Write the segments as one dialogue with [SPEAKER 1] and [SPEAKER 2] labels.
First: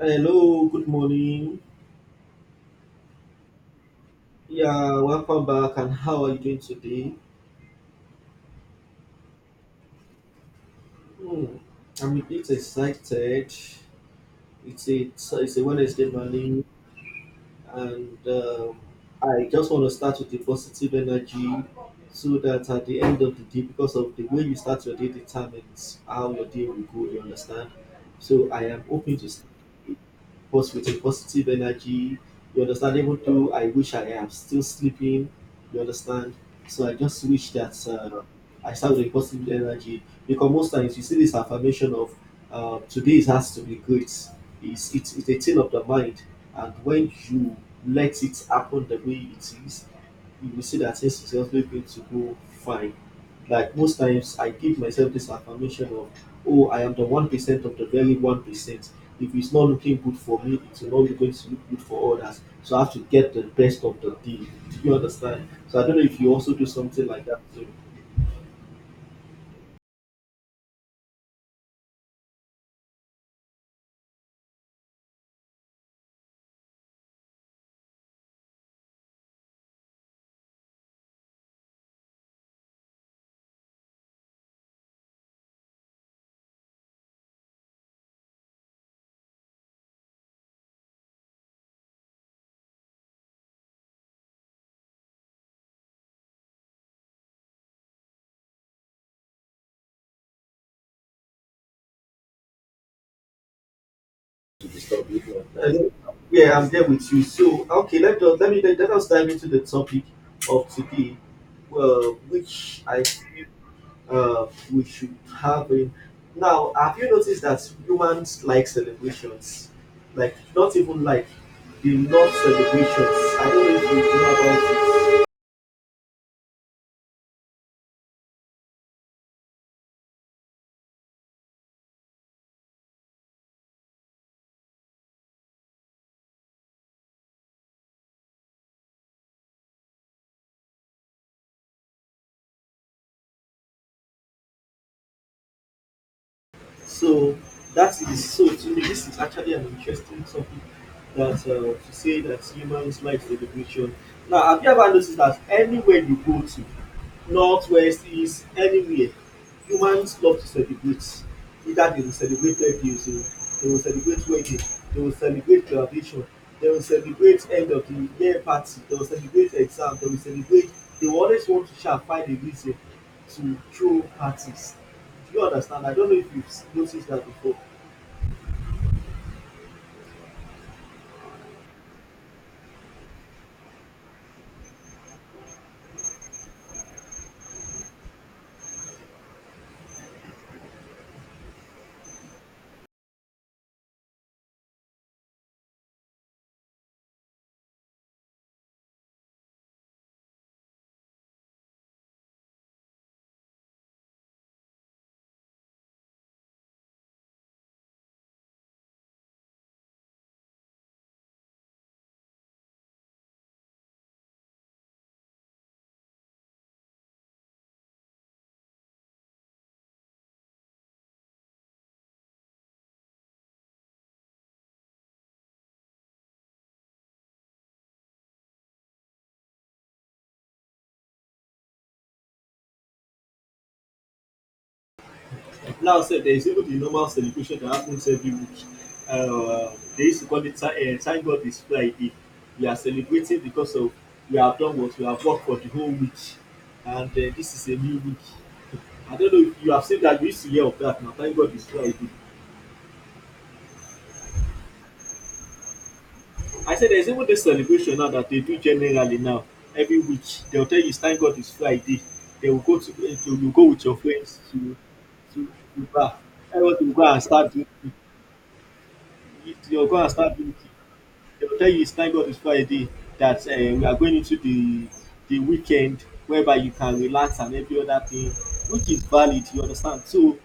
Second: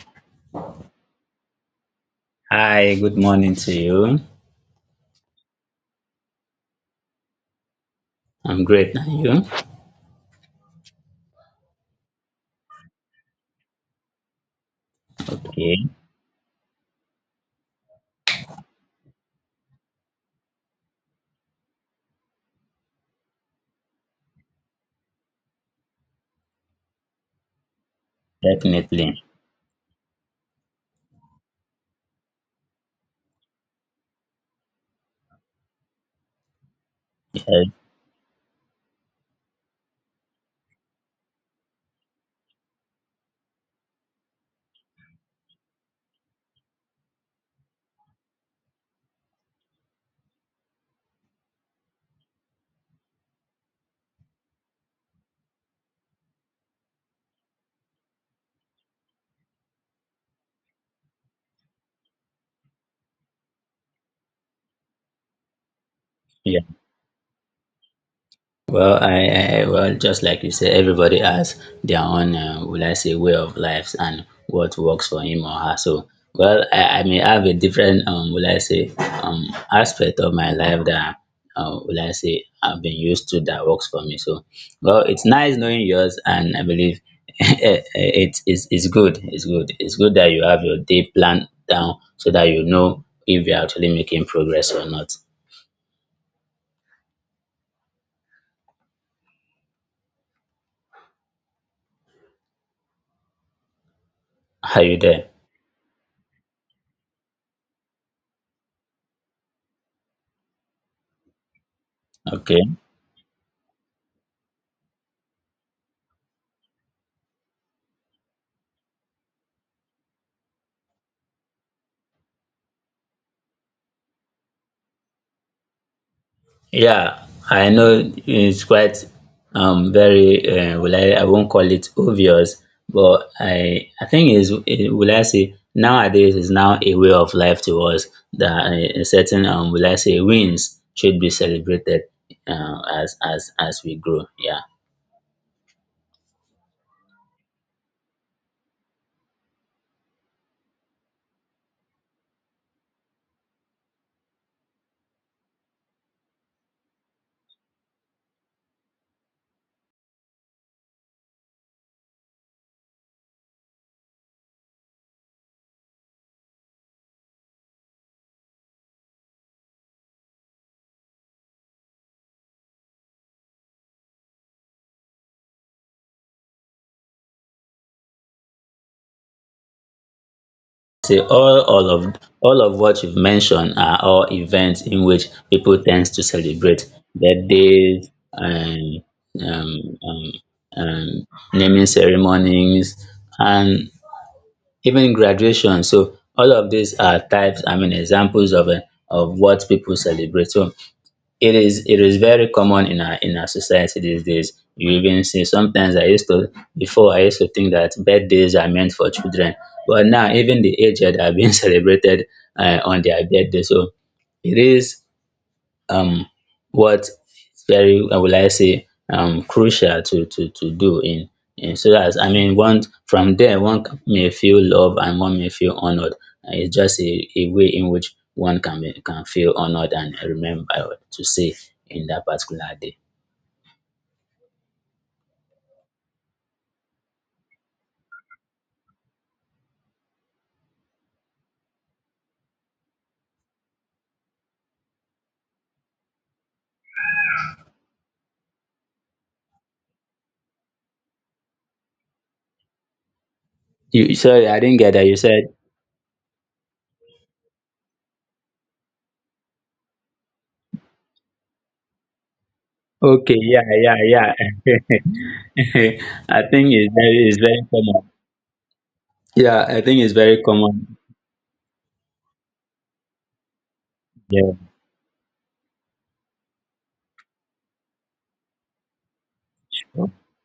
[SPEAKER 1] Hello, good morning.
[SPEAKER 2] Hi, good morning to you.
[SPEAKER 1] Yeah, welcome back. And how are you doing today?
[SPEAKER 2] I'm great. And you?
[SPEAKER 1] Hmm, I'm a bit excited. It's a it's a
[SPEAKER 2] Okay,
[SPEAKER 1] Wednesday morning. And I just want to start with the positive energy so that at the end of the day, because of the way you start your day determines how your day will go, you understand? So I am hoping
[SPEAKER 2] definitely.
[SPEAKER 1] to start post with a positive energy, you understand? Even though I wish I am still sleeping, you understand? So I just wish
[SPEAKER 2] Yes,
[SPEAKER 1] that I start with a positive energy because most times you see this affirmation of today it has to be great. It's a thing of the mind, and when you let it happen the way it is, you will see that things is also going to go fine. Like most times, I give myself this affirmation of, oh, I am the 1% of the very 1%. If it's not looking good for me, it's not going to look good for others. So I have to get the best of the deal. Do you understand? So I don't know if you also
[SPEAKER 2] yeah.
[SPEAKER 1] do something like that too.
[SPEAKER 2] Well, I well, just like you said, everybody has their own, will I say, way of lives and what works for him or her. So, well, I may have a different, will I say, aspect of my life that, will I say, I've been used to that works for me. So, well, it's nice knowing yours, and I believe it's good. It's good. It's good that you have your day planned down so that you know if you're actually making progress or not.
[SPEAKER 1] To
[SPEAKER 2] Are you
[SPEAKER 1] disturb
[SPEAKER 2] there?
[SPEAKER 1] you. Hello. Yeah, I'm there with you. So, okay, let us let me let, let us dive into the topic of today,
[SPEAKER 2] Okay.
[SPEAKER 1] which I feel uh, we should have. In. Now, have you noticed that humans like celebrations? Like, not even like, they love celebrations. I don't know if you know about it.
[SPEAKER 2] Yeah, I know it's quite very will I won't call it obvious, but I think is will I say nowadays is now a way of life to us that a certain will I say wins should be celebrated as we grow. Yeah.
[SPEAKER 1] So that is so, to me this is actually an interesting topic that, to say that humans like celebration. Now have you ever noticed that anywhere you go to, north, west, east, anywhere, humans love to celebrate? Either they will celebrate birthdays o, they will celebrate wedding, they will celebrate graduation, they will celebrate end of the year party, they will celebrate exam, they will celebrate, they will always want to sha find a reason to throw parties. Do you understand? I don't know if you've noticed that before.
[SPEAKER 2] say all of what you've mentioned are all events in which people tend to celebrate birthdays and um, um, um, naming ceremonies and even graduation. So all of these are types, I mean, examples of what people celebrate. So it is very common in our society these days. You even see sometimes I used to think that birthdays are meant for children, but now even the aged are being celebrated on their birthday. So it is um what very will I say crucial to to do in so that I mean one from there may feel love and one may feel honored. And it's just a way in which one can be, can feel honored and remembered to say in that particular day.
[SPEAKER 1] Now sef, there is even the normal celebration that happens every week. They used to call it thank God it's Friday. We are celebrating because of we have done what we have worked for the whole week, and this is a new week. I don't know if you have seen that. You used to hear of that, na, thank God it's Friday.
[SPEAKER 2] You Sorry, I didn't get that. You said
[SPEAKER 1] I said there's even this celebration now that they do generally now every week. They'll tell you, thank God it's Friday. They will go to, to
[SPEAKER 2] okay,
[SPEAKER 1] you go with your
[SPEAKER 2] yeah.
[SPEAKER 1] friends to, to, to bar.
[SPEAKER 2] I think
[SPEAKER 1] Everyone
[SPEAKER 2] it's
[SPEAKER 1] will go
[SPEAKER 2] very
[SPEAKER 1] and
[SPEAKER 2] it's
[SPEAKER 1] start
[SPEAKER 2] very
[SPEAKER 1] drinking.
[SPEAKER 2] common. Yeah, I
[SPEAKER 1] You'll go
[SPEAKER 2] think
[SPEAKER 1] and
[SPEAKER 2] it's
[SPEAKER 1] start
[SPEAKER 2] very
[SPEAKER 1] drinking.
[SPEAKER 2] common.
[SPEAKER 1] They will tell you it's thank God it's Friday, that you are going into
[SPEAKER 2] Yeah,
[SPEAKER 1] the weekend whereby you can relax and every other thing, which is valid. You understand? So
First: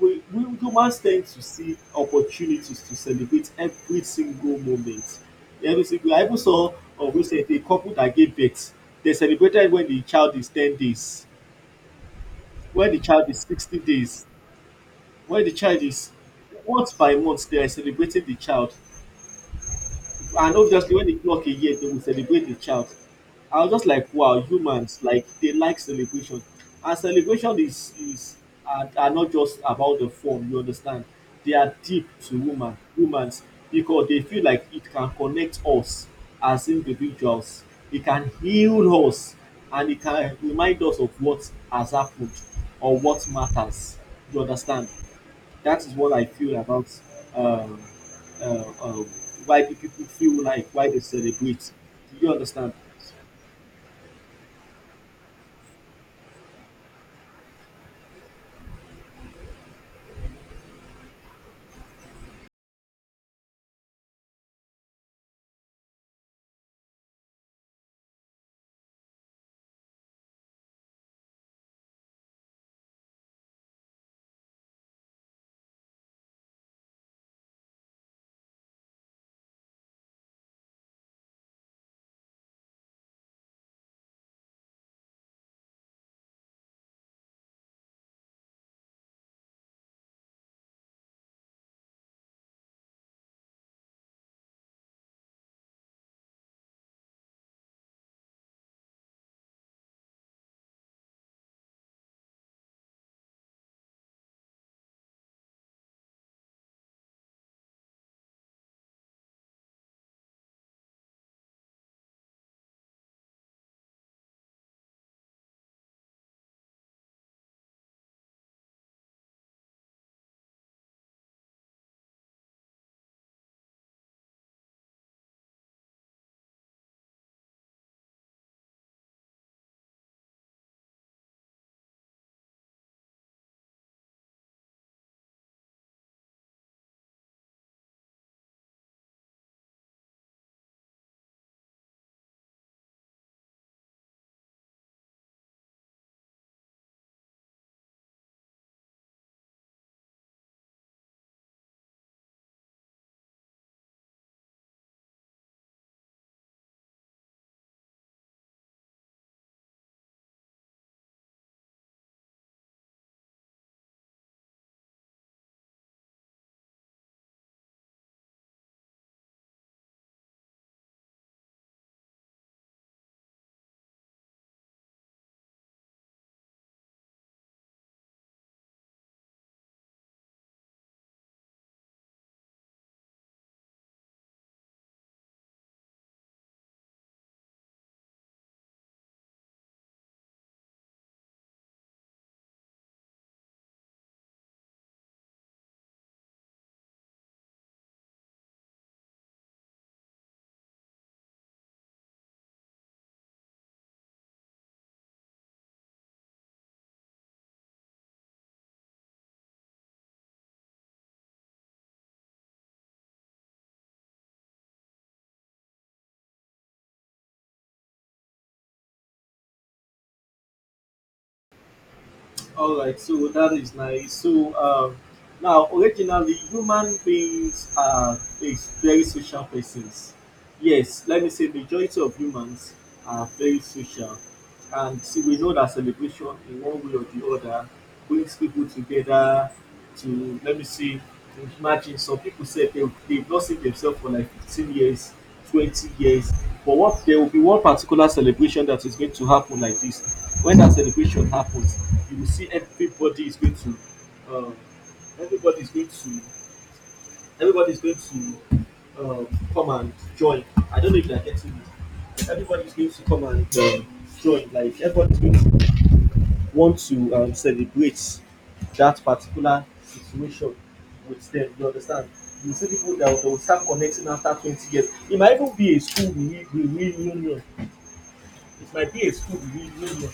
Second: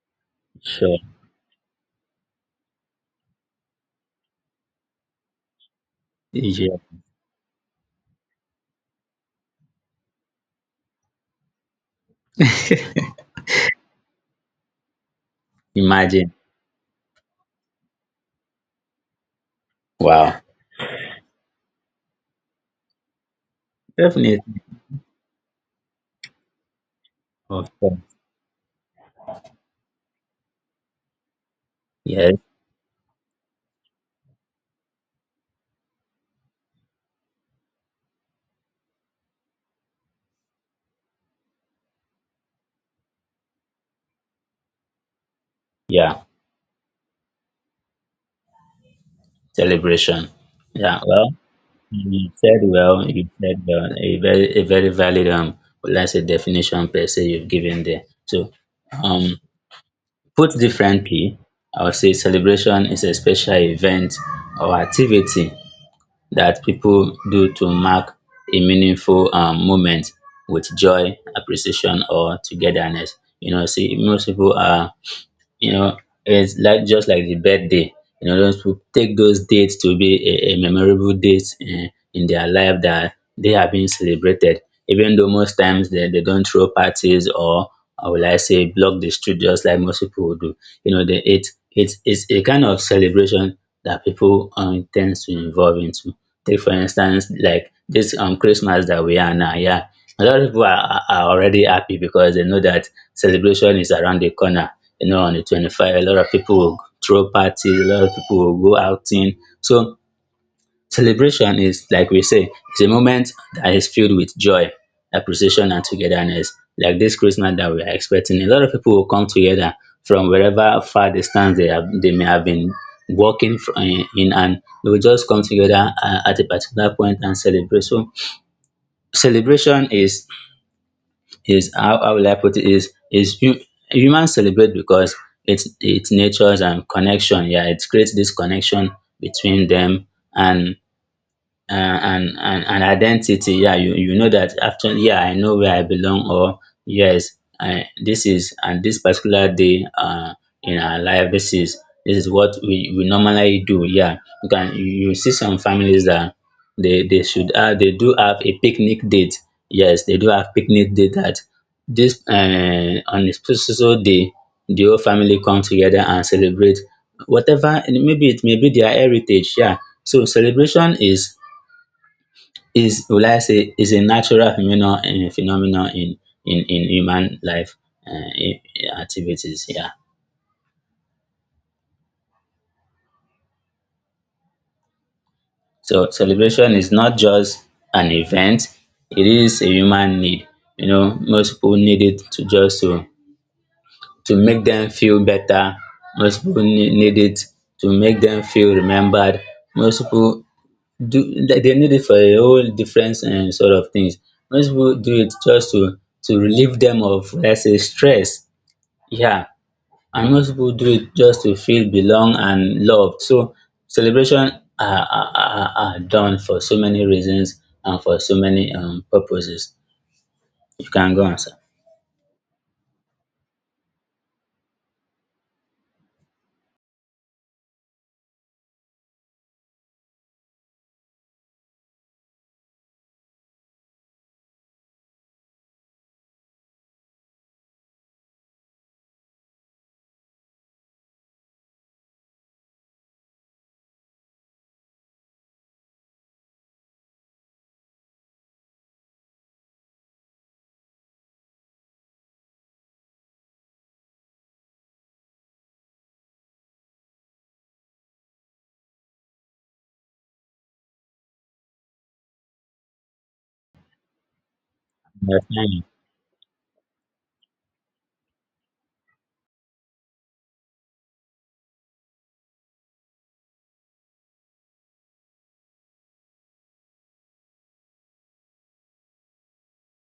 [SPEAKER 1] we humans
[SPEAKER 2] sure.
[SPEAKER 1] tend to see opportunities to celebrate every single moment. Every single. I even saw
[SPEAKER 2] Yeah,
[SPEAKER 1] of recent a couple that gave birth. They celebrated when the child is 10 days, when the child is 60 days, when the child is
[SPEAKER 2] imagine.
[SPEAKER 1] month by month. They are celebrating the child,
[SPEAKER 2] Wow.
[SPEAKER 1] and obviously when they clock a year they will celebrate the child. I was just like, wow,
[SPEAKER 2] Definitely.
[SPEAKER 1] humans like, they like celebration. And celebration
[SPEAKER 2] Okay.
[SPEAKER 1] is are not just about the form, you understand. They are deep to
[SPEAKER 2] Yes.
[SPEAKER 1] woman humans because they feel like it can connect us as individuals, it can heal us, and it can remind us of what has happened or what matters, you understand? That is what
[SPEAKER 2] Yeah.
[SPEAKER 1] I feel about, um, uh, uh, why people
[SPEAKER 2] Celebration.
[SPEAKER 1] feel like why they
[SPEAKER 2] Yeah. Well,
[SPEAKER 1] celebrate. Do
[SPEAKER 2] you
[SPEAKER 1] you
[SPEAKER 2] said
[SPEAKER 1] understand?
[SPEAKER 2] well. You said well. A very valid let's say definition per se you've given there. So, um, put differently, I would say celebration is a special event or activity that people do to mark a meaningful moment with joy, appreciation, or togetherness. You know, see, most people are, you know, it's like just like the birthday. You know, those people take those dates to be a memorable date in their life that they are being celebrated, even though most times they don't throw parties or will I say block the street just like most people would do. You know, it's a kind of celebration that people tends to involve into. Take for instance like this Christmas that we are now. Yeah, a lot of people are already happy because they know that celebration is around the corner. You know, on the 25th, a lot of people will throw parties, a lot of people will go outing. So celebration is, like we say, it's a moment that is filled with joy, appreciation, and togetherness. Like this Christmas that we are expecting, a lot of people will come together from wherever far distance they have, they may have been working fr- in and they will just come together at a particular point and celebrate. So celebration is how will I put it humans celebrate because it's nature's and connection. Yeah, it creates this connection between them and, and identity. Yeah, you know that after, yeah, I know where I belong or yes. I, this is and this particular day in our life, this is what we normally do. Yeah, you can you you see some families that they do have a picnic date. Yes, they do have picnic date that this, on a special day the whole family come together and celebrate whatever, and maybe it may be their heritage. Yeah, so celebration is will I say is a natural phenomenon in in human life, uh, i- activities. Yeah. So celebration is not just an event; it is a human need. You know, most people need it to just to make them feel better. Most people need it to make them feel remembered. Most people do, they need it for a whole different sort of things. Most people do it just to relieve them of, let's say, stress. Yeah. And most people do it just to feel belong and loved. So celebration are done for so many reasons and for so many purposes. You can go on, sir.
[SPEAKER 1] All right, so that is nice. So now, originally, human beings are is very social persons. Yes, let me say majority of humans are very social, and see, we know that celebration in one way or the other brings people together. To let me see, imagine some people said they've not seen themselves for like 15 years, 20 years. But what, there will be one particular celebration that is going to happen like this. When that celebration happens, you will see everybody is going to, um, everybody is going to, everybody is going to come and join. I don't know if they are getting it. Everybody is going to come and join. Like everybody is
[SPEAKER 2] Yes,
[SPEAKER 1] going to want to celebrate that particular situation with them, you understand? You see people that start connecting after 20 years. It might even be a school re re reunion. it might be a school reunion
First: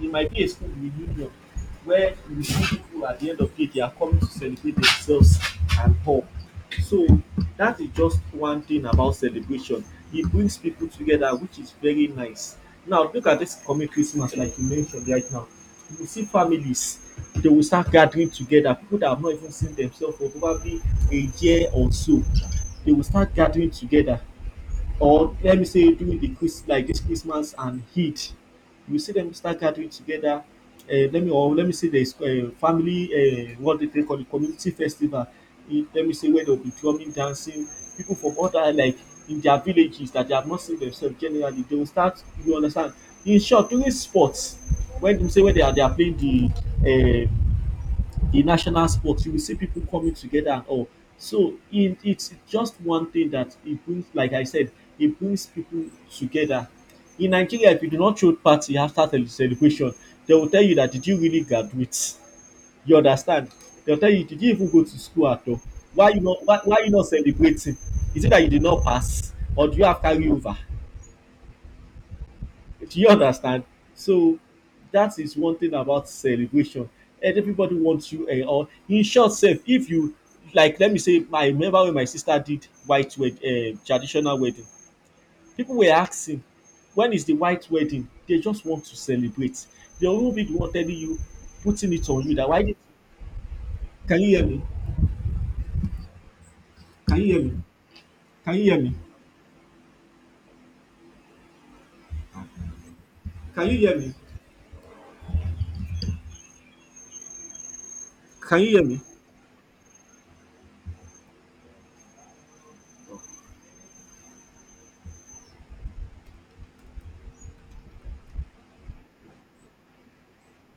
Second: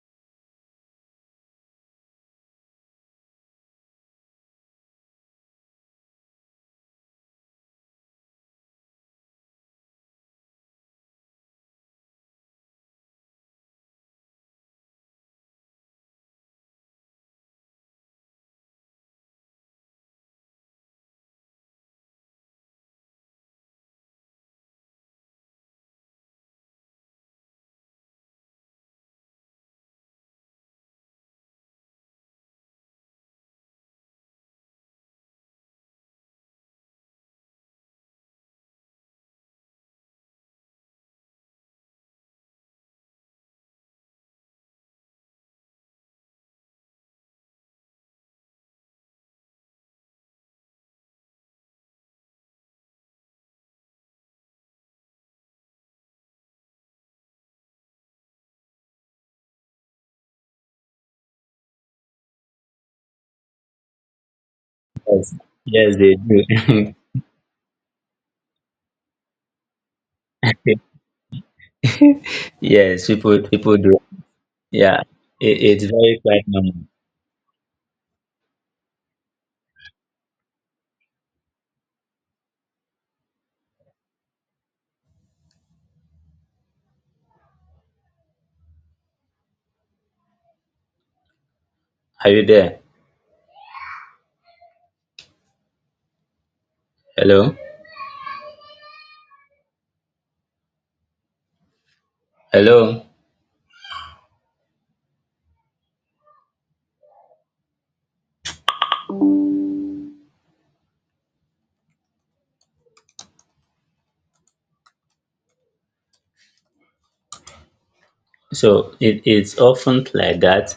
[SPEAKER 1] it might be a school reunion where you see people at the end of the day, they are coming to celebrate themselves and all. So that is just one thing about celebration. It brings people together, which is very nice. Now look at this coming Christmas, like you mentioned right now. You will see families, they will start gathering together. People that have not even seen themselves for probably a year or so, they will start gathering together, or let me say during the Chris like this Christmas and heat, you see them start gathering together. Let me, or let me say there is family, what they call the community festival. Let me say where they'll be drumming, dancing. People from other, like, in their villages that they have not seen themselves generally, they will start. You understand? In short, during sports, when you say when they are playing the national sport, you will see people coming together and all. So in, it's just one thing that it brings, like I said, it brings people together. In Nigeria, if you do not throw party after the celebration, they will tell you that, did you really graduate? You understand? They will tell you, did you even go to school
[SPEAKER 2] yes,
[SPEAKER 1] at all?
[SPEAKER 2] yes, they
[SPEAKER 1] Why, why you
[SPEAKER 2] do.
[SPEAKER 1] not celebrating? Is it that you did not pass, or do you have carry over? Do
[SPEAKER 2] Yes,
[SPEAKER 1] you understand?
[SPEAKER 2] people do.
[SPEAKER 1] So
[SPEAKER 2] Yeah,
[SPEAKER 1] that is one thing
[SPEAKER 2] it's
[SPEAKER 1] about
[SPEAKER 2] very quite normal.
[SPEAKER 1] celebration. And everybody wants you and all. In short, self, if you like, let me say, I remember when my sister did traditional wedding. People were asking, when is the white wedding? They just want to celebrate. They will be the one telling you, putting it on
[SPEAKER 2] Are
[SPEAKER 1] you
[SPEAKER 2] you
[SPEAKER 1] that why did,
[SPEAKER 2] there?
[SPEAKER 1] can you hear me? Can you hear me?
[SPEAKER 2] Hello,
[SPEAKER 1] Can you hear me?
[SPEAKER 2] hello.
[SPEAKER 1] Can you hear me? Can you hear me?
[SPEAKER 2] So it's often like that.